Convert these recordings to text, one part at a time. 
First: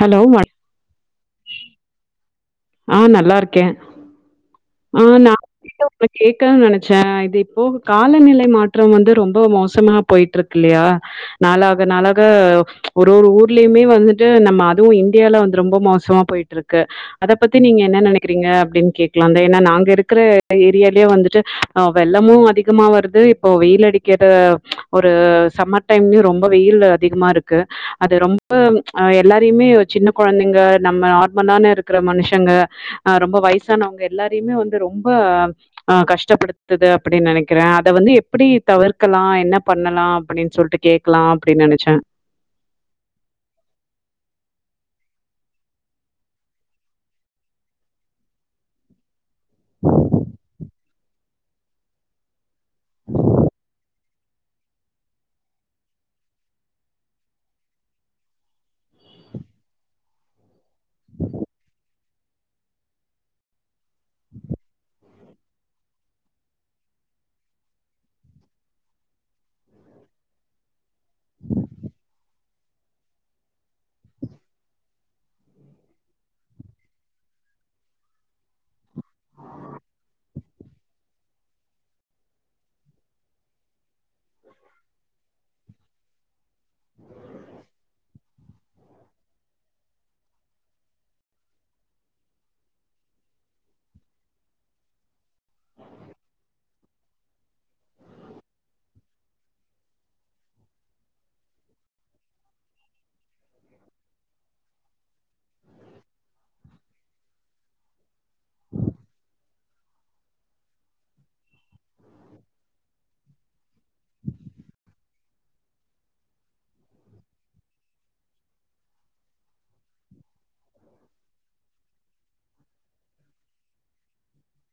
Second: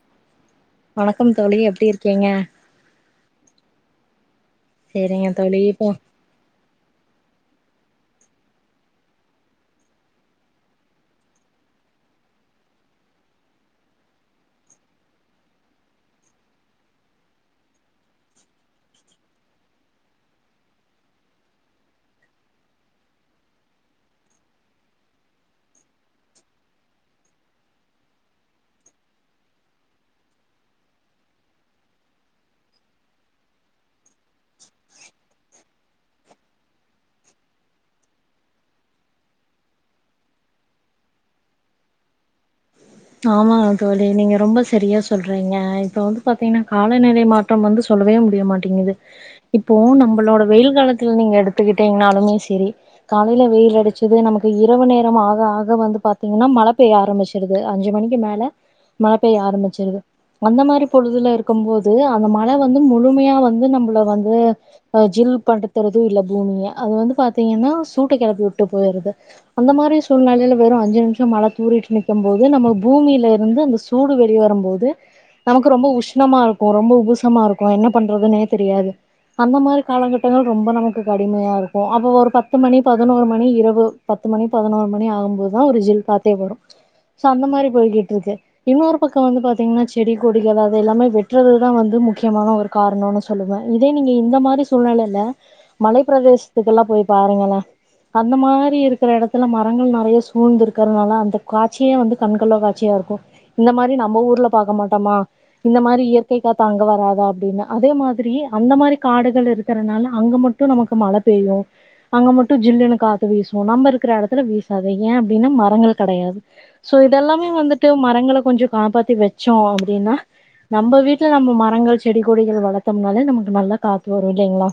Hello வணக்கம் தோழி எப்படி இருக்கீங்க ஆ நல்லா இருக்கே ஆ சேரிங்க நா தோழி இப்போ கேக்கணு நினைச்சே இது இப்போ காலநிலை மாற்றோ வந்து ரொம்ப மோசமா போயிட்டு இருக்கு இல்லையா நாளாக நாளாக ஒரு ஒரு ஊர்லையுமே வந்துட்டு நம்ம அதுவு இந்தியால வந்து ரொம்ப மோசமா போயிட்டு இருக்கு ருக்க அத பத்தி நீங்க என்ன நினைக்கிறீங்க அப்டின்னு கேக்கலாம்ந்த ஏன்னா நாங்க இருக்கிற ஏரியாலயே வந்துட்டு வெள்ளமு அதிகமா வருது இப்போ வெயில் அடிக்கிற ஒரு சமர் டைம்லயும் ரொம்ப வெயில் அதிகமா இருக்கு அது ரொம்ப எல்லாரையுமே சின்ன குழந்தைங்க நம்ம நார்மலா தானே இருக்கு இருக்குற மனுஷங்க அ ரொம்ப வயசானவங்க எல்லாரையுமே வந்து ரொம்ப அ கஷ்டப்படுத்து அப்படின்னு நினைக்கிறேன் அத வந்து எப்படி தவிர்க்கலா என்ன பண்ணலா அப்படின்னு சொல்லிட்டு கே இருக்கலா அப்டினு நினைச்சே ஆமா தோழி நீங்க ரொம்ப சரியா சொல்றீங்க இப்ப வந்து பாத்தீங்கன்னா காலநிலை மா ற்றம் வந்து சொல்லவே முடியமாட்டேங்குது இப்போ நம்பளோட வெயில் காலத்துல நீங்க எடுத்துக்கிட்டீங்களானாலுமே செரி காலையில வெயில் அடிச்சது நமக்கு இரவு நேரம் ஆக ஆக வந்து பாத்தீங்கன்னா மழை பெய்ய ஆரம்பிச்சிருது அஞ்சு மணிக்கு மேல மழை பெய்ய ஆரம்பிச்சிருது அந்த மாரி பொழுதுல இருக்குபோது அந்த மழை வந்து முழுமையா வந்து நம்மள வந்து அ ஜில் போட்ட பெறகு இல்ல பூமியை அது வந்து பாத்தீங்கன்னா சூட்ட கெளப்பி விட்டு போருது அந்த மாரி சூழ்நெலையில வெறு அஞ்சு நிமிஷோ மழ தூரிட்டு நிக் கும்போது நம்ம பூமியிலருந்து அந்த சூடு வெளி வரும் போது நமக்கு ரொம்ப உஷ்ணமாருக்கு ரொம்ப உபுசமாருக்கு என்ன பண்றதுனே தெரியாது அந்த மாரி காலகட்டங்கள் ரொம்ப நமக்கு கடுமையாருக்கு அப்போ ஒரு பத்து மணி பதினோரு மணி இரவு பத்து மணி பதினோரு மணி ஆகும்போதுதா ஒரு ஜில் காத்தே வரு சோ அந்த மாரி போய்கிட்டுருக்கு இன்னொரு பக்கோ வந்து பாத்தீங்கன்னா செடி கொடிகள் அது எல்லாமே வெட்டுறதுதா வந்து முக்கியமான ஒரு காரணோன்னு சொல்லுவே இதே நீங்க இந்த மாரி சூழ்நெலையில மலைப் பிரதேசத்துக்கெல்லா போய் பாருங்களே அந்த மாரி இருக்கற எடத்துல மரங்கள் நறைய சூழ்ந்து இருக்கறதுனால அந்த காற் றே வந்து கண்கோலா காட்சியாருக்கு இந்த மாரி நம்ம ஊர்ல பாக்க மாட்டோமா இந்த மாரி இயற்கை காத்து அங்க வராதா அப்டின்னு அதே மாதிரி அந்த மாதிரி காடுகள் இருக்கறனால அங்க மட் ட்டு நமக்கு மழ பெய்யு அங்க மட்டு ஜில்லுனு காத்து வீசுவோ நம்மருக்குற எடத்துல வீசாது ஏ அப்டின்னா மரங்கள் கடையாது சோ இதெல்லாமே வந்துட்டு மரங்களை கொஞ்சோ காப்பாத்தி வச்சோ அப்படின்னா நம்ம வீட்ல நம்ம மரங்கள் செடி கொடிகள் வளர்த்தோம்னாலே நமக்கு நல்லா காத்து வரு இல்லைங்களா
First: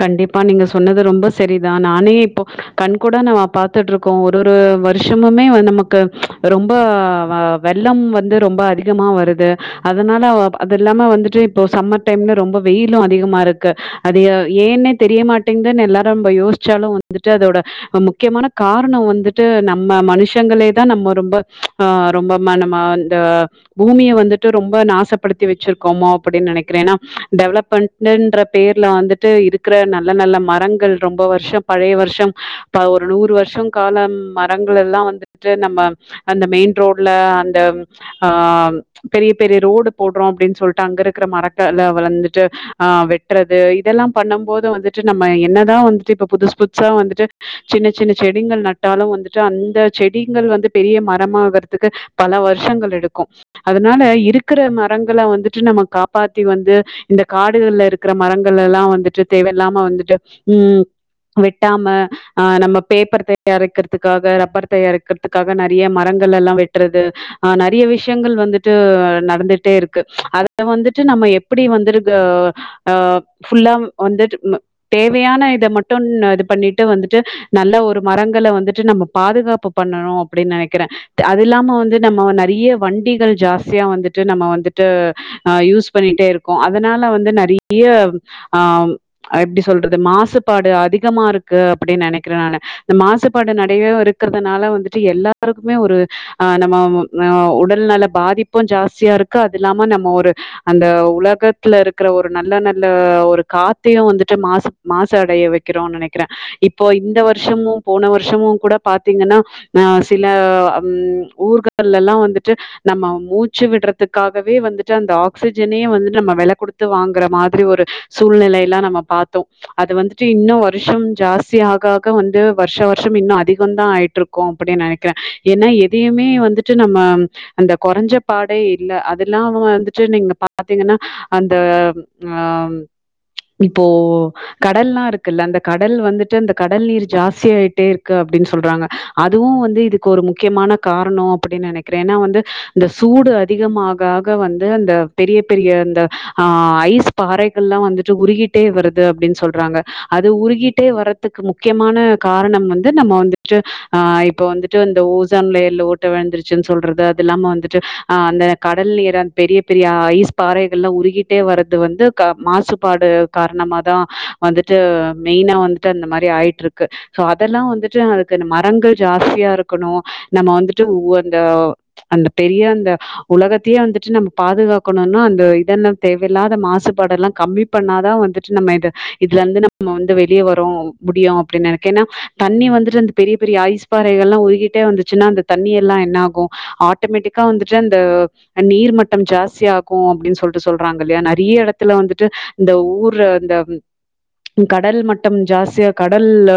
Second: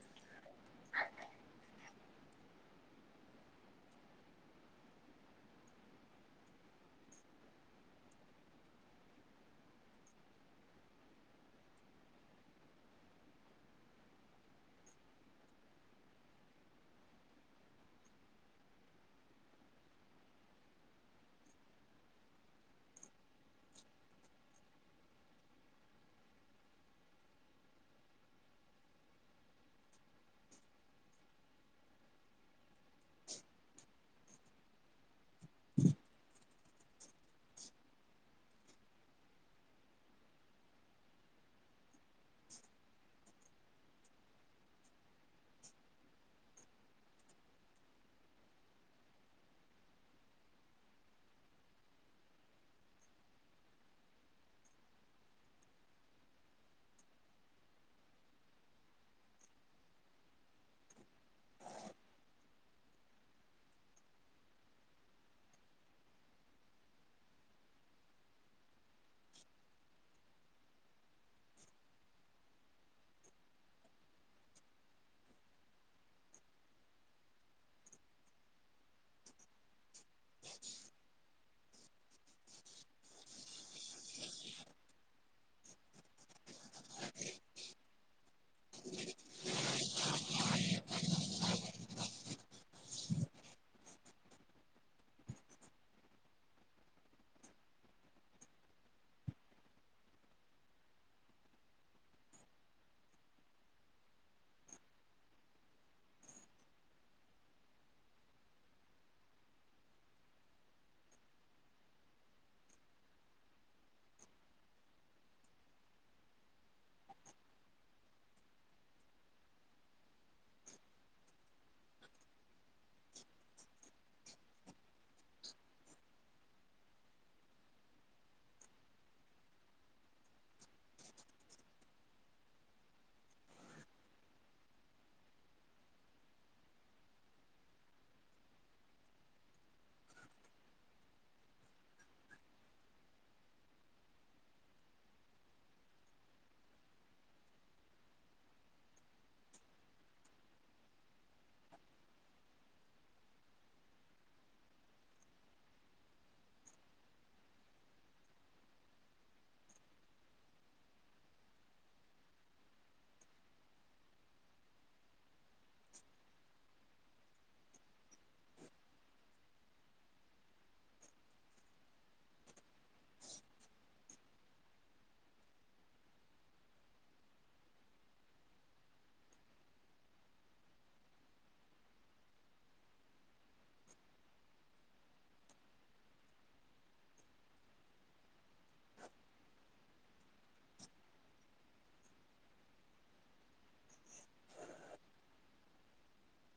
கண்டிப்பா நீங்க சொன்னது ரொம்ப செரிதா நானே இப்போ கண் கூட நா பாத்துட்டு கோ ஒரு ஒரு வருஷமுமே நமக்கு ரொம்ப வ வெள்ளம் வந்து ரொம்ப அதி கமா வருது அதனாலே அது இல்லாம வந்துட்டு இப்போ சம்மர் டைம்ல ரொம்ப வெயிலு அதிகமாருக்கு அதி ஏன்னே தெரியமாட்டேங்கிது எல்லாரு நம்ப யோசிச்சாலு வந்துட்டு அதோட முக்கியமான காரணோ வந்துட்டு நம்ம மனுஷங்களே தா நம்ப ரொம்ப ஆ ரொம்ப மன மா ஆ பூமிய வந்துட்டு ரொம்ப நாசப்படுத்தி வச்சிருக்கோமோ அப்டின்னு நெனைக்கிறேன்னா டெவலப் பண் ன்ற பேர்ல வந்துட்டு இருக்கற நல்ல நல்ல மரங்கள் ரொம்ப வருஷோ பழைய வருஷோ இப்ப ஒரு நூறு வருஷோ கால்ல மரங்கள் எல்லா வந்துட்டு நம்ப அந்த மெயின் ரோட்ல அந்த ஆ பெரிய பெரிய ரோடு போட்றோ அப்டின்னு சொல்ட்டு அங்கருக்குற மரத்தல வந்துட்டு ஆ வெட்டுறது இதெல்லா பண்ணும் போது வந்துட்டு நம்ம என்னதா வந்துட்டு இப்ப புதுசு புதுசா வந்துட்டு சின்ன சின்ன செடிங்கள் நட்டாலு வந்துட்டு அந்த செடிங்கள் வந்து பெரிய மரமாகுறதுக்கு பல வருஷங்கள் எடுக்கு அதனால இருக்குற மரங்கள வந்துட்டு நம்ம காப்பாத்தி வந்து இந்த காடுகள்ல இருக்கற மரங்கள்லெல்லா வந்துட்டு தேவல்லாம வந்துட்டு வெட்டாம ஆ நம்ம பேப்பர் தயாரிக்கிறதுக்காக ரப்பர் தயாரிக்கி றதுக்காக நறைய மரங்களெல்லா வெட்டுறது ஆ நறைய விஷயங்கள் வந்துட்டு நடந்துட்டேருக்கு அத வந்துட்டு நம்ம எப்டி வந்துருக்கு அ ஃபுல்லா வந்துட்டு ம தேவையான இத மட்டும் இது பண்ணிட்டு வந்துட்டு நல்ல ஒரு மரங்கள வந்துட்டு நம்ம பாதுகாப் பண்ணணோ அப்டின்னு நெனைக்கிறே அ இல்லாம வந்து நம்ம நறைய வண்டிகள் ஜாஸ்தியா வந்துட்டு நம்ம வந்துட்டு அ யூஸ் பண்ணிட்டே இருக்கோ அதனால வந்து நறைய ஆ எப்டி சொல்றது மாசுபாடு அதிகமாருக்கு அப்டின்னு நெனைக்கிறே நானு அ மாசுபாடு நறையா இருக்கறதுனால வந்துட்டு எல்லாருக்குமே ஒரு ஆ நம்ம ஆ உடல் நல பாதிப்பு ஜாஸ்தியாருக்கு அதுல்லாம நம்ம ஒரு அந்த உலகத்துலருக்குற ஒரு நல்ல நல்ல ஒரு காத்தையு வந்துட்டு மாஸ் மாசடைய வைக்கிறோ நெனைக்கிற இப்போ இந்த வருஷமு போன வருஷமு கூட பாத்தீங்கன்னா ஆ சில அம் ஊர்கள்ல்லா வந்துட்டு நம்ம மூச்சு விடுறதுக்காகவே வந்துட்டு அந்த ஆக்சிஜனே வந்துட்டு நம்ம வெல குடுத்து வாங்குற மாதிரி ஒரு சூழ்நிலை எல்லா நம்ம பாத்தோ அது வந்துட்டு இன்னு வருஷம் ஜாஸ்தி ஆக ஆக வந்து வர்ஷ வர்ஷ இன்னு அதிக தா ஆயிட்ருக் கு அப்டின்னு நெனக்கிற ஏன்னா எதையுமே வந்துட்டு நம்ம அந்த கொறஞ்ச பாடே இல்ல அதெல்லா வந்துட்டு நீங்க பாத்தீங்கன்னா அந்த ஆ ம் இப்போ கடல்லா இருக்குல்ல அந்த கடல் வந்துட்டு அந்த கடல் நீர் ஜாஸ்தி ஆயிட்டேருக்கு அப்டின்னு சொல்றாங்க அதுவு வந்து இதுக்கு ஒரு முக்கியமான காரணோ அப்டின்னு நெனைக்கிறே ஏன்னா வந்து இந்த சூடு அதிகம் ஆக ஆக வந்து அந்த பெரிய பெரிய அந்த ஆ ஐஸ் பாறைகள்லா வந்துட் டு உருகிட்டே வருது அப்டின்னு சொல்றாங்க அது உருகிட்டே வரதுக்கு முக்கியமான காரணம் வந்து நம்ம வந்துட்டு ஆ இப்ப வந்துட் டு ந்த ஓசாம் லேயர்ல ஓட்ட வேந்துருச்சுன்னு சொல்றது அது இல்லாம வந்துட்டு அ அந்த கடல் நீர பெரிய பெரிய ஐஸ் பாறைகள்லா உருகிட்டே வரது வந்து கா மாசு ப்பாடு காரணமாதா வந்துட்டு மெய்னா வந்துட்டு அந்த மாரி ஆயிட்டு இருக்கு சோ அதெல்லா வந்துட்டு அதுக்கு மரங்கள் ஜாஸ்தியா இருக்கணு நம்ம வந்துட்டு ஒ அந்த அந்த பெரிய அந்த உலகத்தையே வந்துட்டு நம்ம பாதுகாக்கணுன்னா அந்த இதன்ன தேவயில்லாத மாசுபாட எல்லா கம்மிப் பண்ணாதா வந்துட்டு நம்ம இது இதுல இருந்து நம்ம வந்து வெளியே வரோ முடியு அப்டின் நெனைக்கேன்னா தண்ணி வந்துட்டு அந்த பெரிய பெரிய ஐஸ் பாறைகள் எல்லா உருகிட்டே வந்துச்சுன்னா அந்த தண்ணி எல்லா என்ன ஆகு ஆட்டேமேட்டிக்கா வந்துட்டு அந்த அ நீர்மட்டம் ஜாஸ்தியாகு அப்டின்னு சொல்ட்டு சொல்றாங்கில்லையா நற்ய எடத்துல வந்துட்டு இந்த ஊர்ல அந்த கடல் மட்டம் ஜாஸ்தியா கடல்ல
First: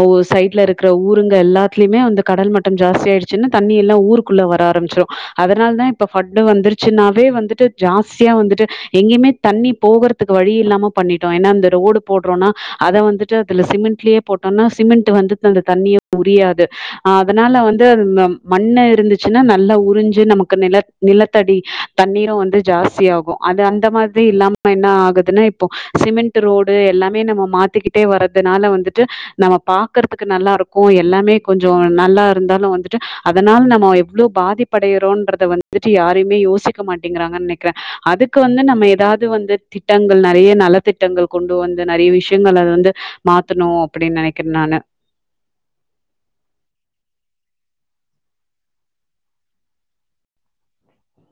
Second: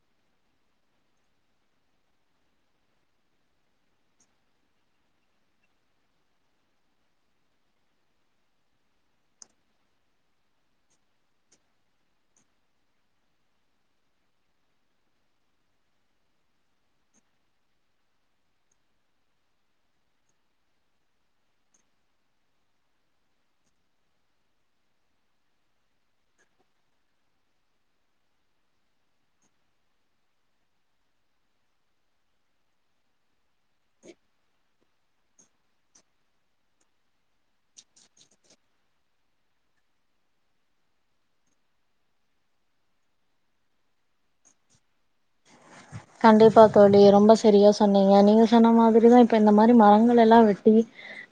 ஒவ்வொர் சைட்ல இருக்கிற ஊருங்க எல்லாத்துலயுமே அந்தப் கடல் மட்டம் ஜாஸ்தியாயிடுச்சுன்னு தண்ணியெல்லா ஊர்க்குள்ள வர ஆரமிச்சிரு அதனால தா இப்ப ஃப்ண்ட் வந்துருக்கு சின்னாவே வந்துட்டு ஜாஸ்தியா வந்துட்டு எங்கேயுமே தண்ணி போவறத் துக்கு வழி இல்லாம பண்ணிட்டோ ஏன்னா அந்த ரோடு போட்றோன்னா அத வந்துட்டு அதுல சிமெண்ட்லயே போட்டோன்னா சிமெண்ட் வந்துட்டு அந்த தண்ணிய உரியாது அதனால வந்து அந்த மண்ணு இருந்துச்சுன்னா நல்லா உறிஞ்சு நமக்கு நிலத் நிலத்தடி தண்ணீரு வந்து ஜாஸ்தி ஆகு அது அந்த மாதிரி இல்லாம என்ன பதின்னா இப்போ சிமெண்ட்டு ரோடு எல்லாமே நம்ம மாட்டிக்கிட்டே வறதுனால வந்துட்டு நம்ம பாக்கறதுக்கு நல்லாருக்கு எல்லாமே கொஞ்சோ நல்லா இருந்தாலு வந்துட்டு அதனால நம்ம எவ்ளோ பாதிப்படையறோன்றத வந்துட்டு யாருமே யோசிக்க மாட்டேங்கிறாங்கன்னு நெக்ற அதுக்கு வந்து நம்ம எதாவது வந்து திட்டங்கள் நறைய நலத்திட்டங்கள் கொண்டு வந்து நறைய விஷயங்கள் அது வந்து மாத்தணு அப்டின்னு நெனைக்கறனால கண்டிப்பா தோழி ரொம்ப செரியா சொன்னீங்க நீங்க சொன்ன மாதிரிதா இப்ப இந்த மாரி மரங்களெல்லா வெட்டி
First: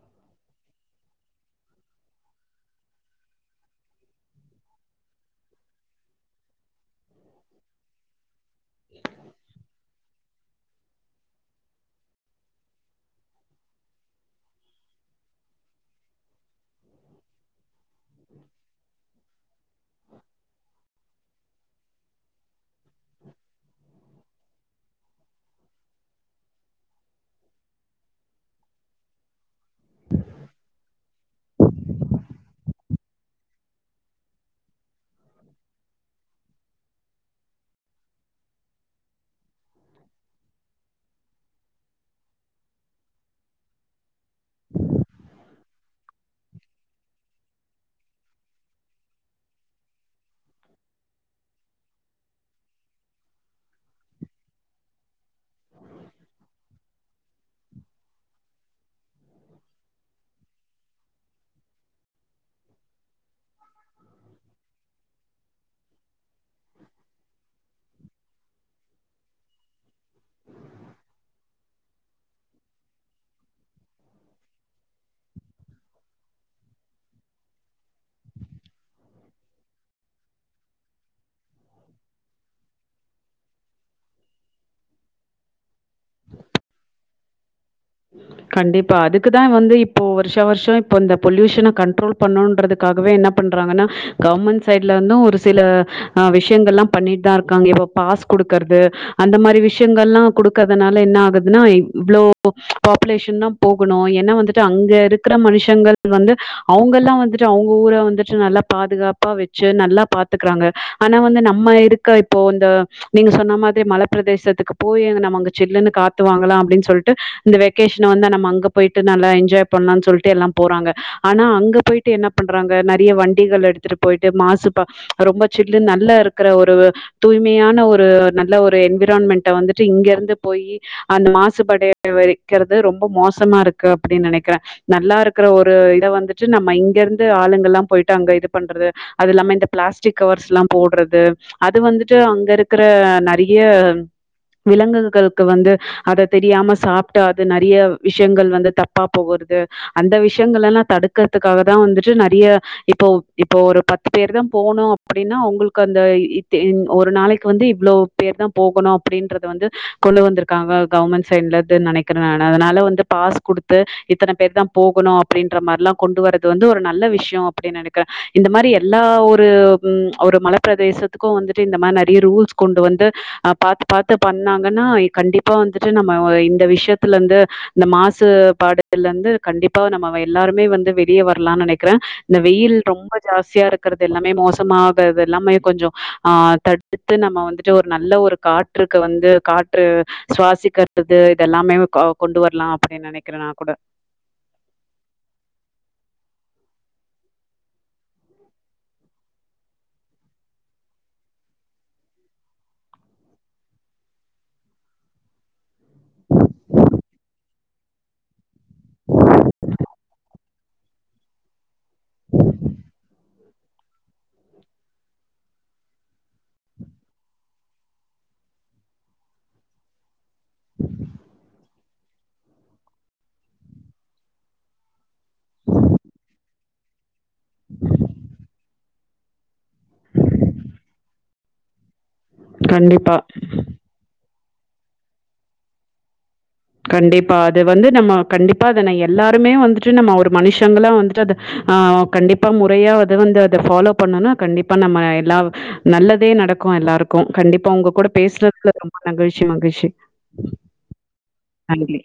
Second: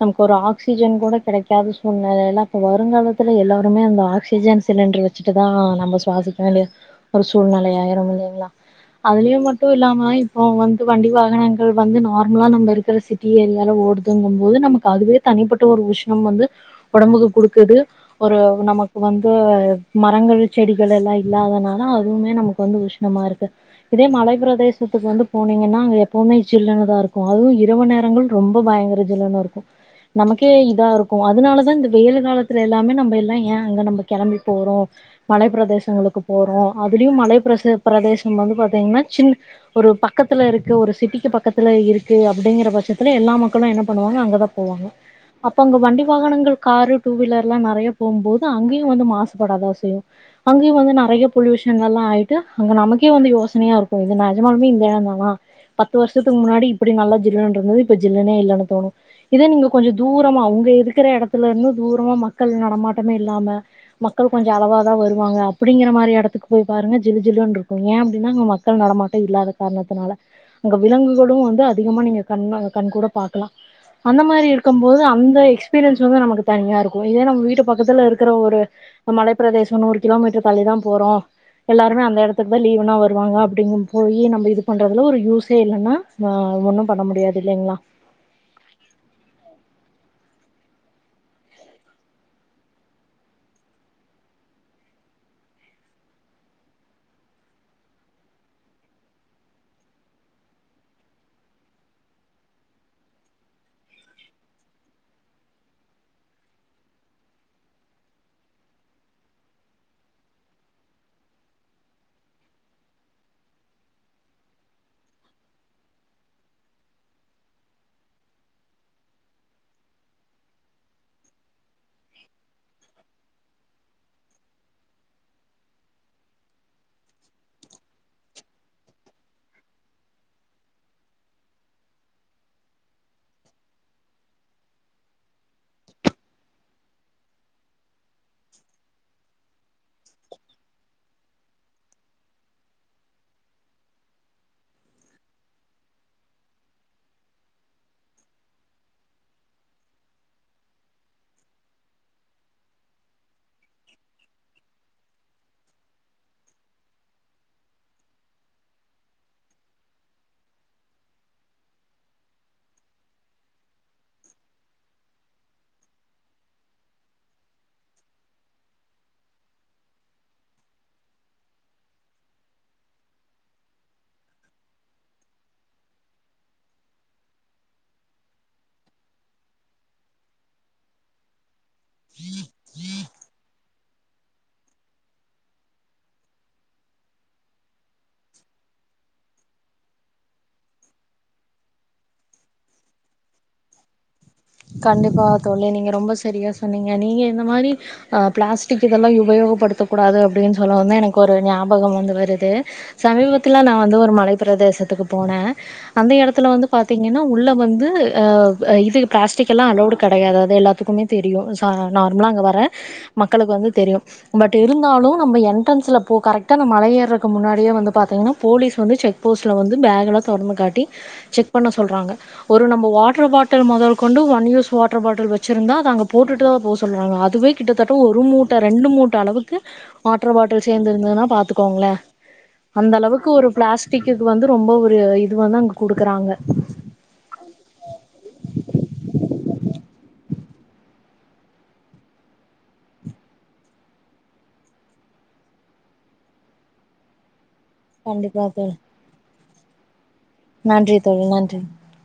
நமக்கு ஒரு ஆக்சிஜன் கூட கெடைக்காத சூழ்நிலையில அப்ப வருங்காலத்துல எல்லோருமே அந்த ஆக்சிஜன் சிலிண்டர் வ ச்சுட்டுதா நம்ப சுவாசிக்க வேண்டிய ஒரு சூழ்நெலையாயிரு இல்லைங்களா அதுலயு மட்டு இல்லாம இப்போ வந்து வண்டி வாகனங்கள் வந்து நார்மலா நம்ப இருக்கிற சிட் டி ஏரியால ஓடுதுங்கும்மோது நமக்கு அதுவே தனிப்பட்ட ஒரு உஷ்ணம் வந்து ஒடம்புக்கு குடுக்குது ஒரு நமக்கு வந்து மரங்கள் செடிகள் எல்லா இல்லாதனால அதுவுமே நமக்கு வந்து உஷ்ணமா இருக்கு இதே மலை பிரதேசத்துக்கு வந்து போனீங்கன்னா அங்க எப்பவுமே ஜில்ன்னுதா இருக்கு அதுவு இரவு நேரங்கள் ரொம்ப பயங்கர ஜிலோன்னு இருக்கு நமக்கே இதாருக்கு அதனாலதா இந்த வெயில் காலத்துல எல்லாமே நம்ப எல்லா ஏயா அங்க நம்ப கெளம்பி போறோ மலை பிரதேசங்களுக்கு போறோ அதுலயு மலை பிரச பிரதேசம் வந்து பாத்தீங்கன்னா சின் ஒரு பக்கத்துல இருக்கு ஒரு சிட்டிக்கு பக்கத்துல இருக்கு அப்டிங்கிற பட்சத்துல எல்லா மக்களு என்ன பண்ணுவாங்க அங்கதா போவனோ அப்ப அங்க வண்டி வாகனங்கள் காரு டூ வீலர்லா நறைய போம்போது அங்கேயும் வந்து மாசுபடாத அவசியோ அங்கேயு வந்து நறைய பொல்யூஷன் எல்லா ஆயிட்டு அங்க நமக்கே வந்து யோச செம்மையா இருக்கு இது நெஜமாலுமே இந்த எடம் தானா பத்து வருஷத்துக்கு முன்னாடி இப்புடி நல்லா ஜில்லுன்னு இருந்தது இப்ப ஜில்லுனே இல்லன்னு தோணு இதே நீங்க கொஞ்ச தூரமா உங்க இருக்கற எடத்துல இருந்து தூரமா மக்கள் நடமாட்டமே இல்லாம மக்கள் கொஞ்சோ அளவா தா வருவாங்க அப்டிங்கிற மாரி எடத்துக்கு போய் பாரு ஜிலு ஜிலுன்டு இருக்கு ஏயா அப்டின்னா அங்க மக்கள் நடமாட்டம் இல்லாத காரணத்தினால அங்க விலங்குகளும் வந்து அதிகமா நீங்க கண் கண் கூட பாக்கலாம் அந்த மாரி இருக்கும் போது அந்த எக்ஸ்பீரியன்ஸ் வந்து நமக்கு தனியா இருக்கு இதே நம்ம வீட்டு பக்கத்துல இருக்கற ஒரு மலைப்ப பிரதேசோ நூறு கிலோமீட்டர் தள்ளிதா போறோ எல்லாருமே அந்த எடத்துக்கு தா லீவுனா வரு வாங்க அப்டிங்கு போயி நம்ம இது பண்றதுல ஒரு யூஸே இல்லன்னா ஒன்னு பண்ண முடியாது இல்லைங்ளா கண்டிப்பா அதுக்குதா வந்து இப்போ வருஷ வருஷே இப்போ இந்த பொல்யூஷன கண்ட்ரோல் பண்ணுன்றதுக்காகவே என்ன பண்றாங்கன்னா கவர்மெண்ட் சைட்ல வந்து ஒரு சில ஆ விஷயங்கள்லா பண்ணிட்டுதா இருக்காங்க இப்ப பாஸ் குடுக்கறது அந்த மாரி விஷயங்கள்லா குடுக்கறதுனால என்ன ஆகுதுன்னா இவ் இவ்ளோ போ பாப்புலேஷன் தா போகணு ஏன்னா வந்துட்டு அங்க இருக்கற மனுஷங்கள் வந்து அவுங்கெல்லா வந்துட்டு அவுங்க ஊர வந்துட்டு நல்லா பாதுகாப்பா வேச்சு நல்லா பாத்துக்கறாங்க ஆனா வந்து நம்ம இருக் க்க இப்போ இந்த நீங்க சொன்னா மாதிரி மலப்ப பிரதேசத்துக்கு போயி நம்ம அங்க சில்லு காத்துவாங்கலா அப்டின்னு சொல் டு இந்த வெகேஷன வந்து நம்ம அங்க போயிட்டு நல்லா என்ஜாய் பண்ணலாம்னு சொல்லிட்டு எல்லா போறாங்க ஆனா அங்க போயிட்டு என்ன பண்றாங்க நறைய வண்டிகள் எடுத்துட்டு போயிட்டு மாசுபா ரொம்ப சில்லு நல்லா இருக் இருக்கற ஒரு தூய்மையான ஒரு நல்ல ஒரு என்விரான்மெண்ட வந்துட்டு இங்கருந்து போயி அந்த மாசுபடைய வெக்கறது ரொம்ப மோசமா இருக்கு அப்டின்னு நேனைக்கிறே நல்லா இருக்கற ஒரு இத வந்துட்டு நம்ம இங்கருந்து ஆளுங்கல்லா போயிட்டு அங்க இது பண்றது அது இல்லாம இந்த பிளாஸ்டிக் கவர்ஸ்லா போட்றது அது வந்துட்டு அங்க இருக்கற நறைய விலங்குகளுக்கு வந்து அத தெரியாம சாப்டா அது நறைய விஷயங்கள் வந்து தப்பா போகுறது அந்த விஷயங்கள் எல்லா தடுக்கறதுக்காக தா வந்துட்டு நிறைய இப்போ இப்போ ஒரு பத்து பேர் தா போனோ அப்டின்னா உங்களுக்கு அந்த இத் ஒரு நாளைக்கு வந்து இவ்ளோ பேர் தா போகணு அப்டின்றத வந்து கொண்டு வந்திருக்காங்க கவர்மெண்ட் சைட்ல து நெனைக்கிறே நானு அதனால வந்து பாஸ் குடுத்து இத்தன பேர் தா போகணு அப்டின்ற மாரிலா கொண்டு வரது வந்து ஒரு நல்ல விஷயோ அப்டின்னு நெனைக்கிறே இந்த மாரி எல்லா ஊரு ம் ஒரு மலப்பிரதேசத்துக்கும் வந்துட்டு இந்த மாரி நறைய ரூல்ஸ் கொண்டு வந்து அ பாத்து பாத்து பண்ணாங்கன்னா கண்டிப்பா வந்துட்டு நம்ம இந்த விஷயத்துல இருந்து இந்த மாசுபாடுல இருந்து கண்டிப்பா நம்ம எல்லாருமே வந்து வெளிய வர்லானு நெனைக் கிறே இந்த வெயில் ரொம்ப ஜாஸ்தியா இருக் கிறது எல்லாமே மோசமாகறது எல்லாமே கொஞ்சோ ஆ தடுத்துட்டு நம்ம வந்துட்டு ஒரு நல்ல ஒரு காற் றுக்கு வந்து காற்று சுவாசிக்கிறதுக்கு இதெல்லாமே கொண்டு வரலா அப்டின்னு நெனைக்கிறே நா கூட கண்டிப்பா தோழி நீங்க ரொம்ப சரியா சொன்னீங்க நீங்க இந்த மாரி அ பிளாஸ்டிக் இதெல்லா உபயோகப்படுத்தக்க கூடாது அப்டின் சொல்லவுந்தா வந்து எனக்கு ஒரு ஞாபகோ வந்து வருது சமீபத்துல நா வந்து ஒரு மலை பிரதேசத்துக்கு போனே அந்த எடத்துல வந்து பாத்தீங்கன்னா உள்ள வந்து அ இது பிளாஸ்டிக்கெல்லா அளோடு கெடையாது அது எல்லாத்துகுமே தெரியு அ நார்மலா அங்க வர மக்களுக்கு வந்து தெரியு பட் இருந்தாலு நம்ம என்ட்ரன்ஸ்ல போ கரெக்ட் டா மலைய ஏர்றதுக்கு முன்னாடியே வந்து பாத்தீங்கன்னா போலீஸ் வந்து செக் போஸ்ட்ல வந்து பேகெலா தொறந்து காட்டி செக் பண்ண சொல்றாங்க ஒரு நம்ம வாட்டர் பாட்டில் மொதல் கொண்டு one use water bottle வெச்சிருந்தா அத அங்க போட்டுட்டு தா போ சொல்றாங்க அதுவே கிட்டத்தட்ட ஒரு மூட்ட ரெண்டு மூட்ட அளவுக்கு வாட்டர் பாட்டில் சேந்து இருந்ததுன்னா பாத்துக்கோங்களே அந்த கண்டிப்பா. அளவுக்கு ஒரு பிளாஸ் டிக்குக்கு வந்து ரொம்போ ஒரு இது வந்து அங்க குடுக்குறாங்க கண்டிப்பா அது வந்து நம்ம கண்டிப்பா அத நா எல்லாருமே வந்துட்டு நம்ம ஒரு மனுஷங்களா வந்துட்டு அத ஆ கண்டிப்பா முறையா அத வந்து அத ஃபாலோ பண்ணுனா கண்டிப்பா நம்ம எல்லா நல்லதே நடக்கு எல்லாருக்கு கண்டிப்பா உங்க கூட கண்டிப்பா தோழி பேசுறதுல ரொம்ப மகிழ்ச்சி மகிழ்ச்சி நன்றி தோழி நன்றி நன்றி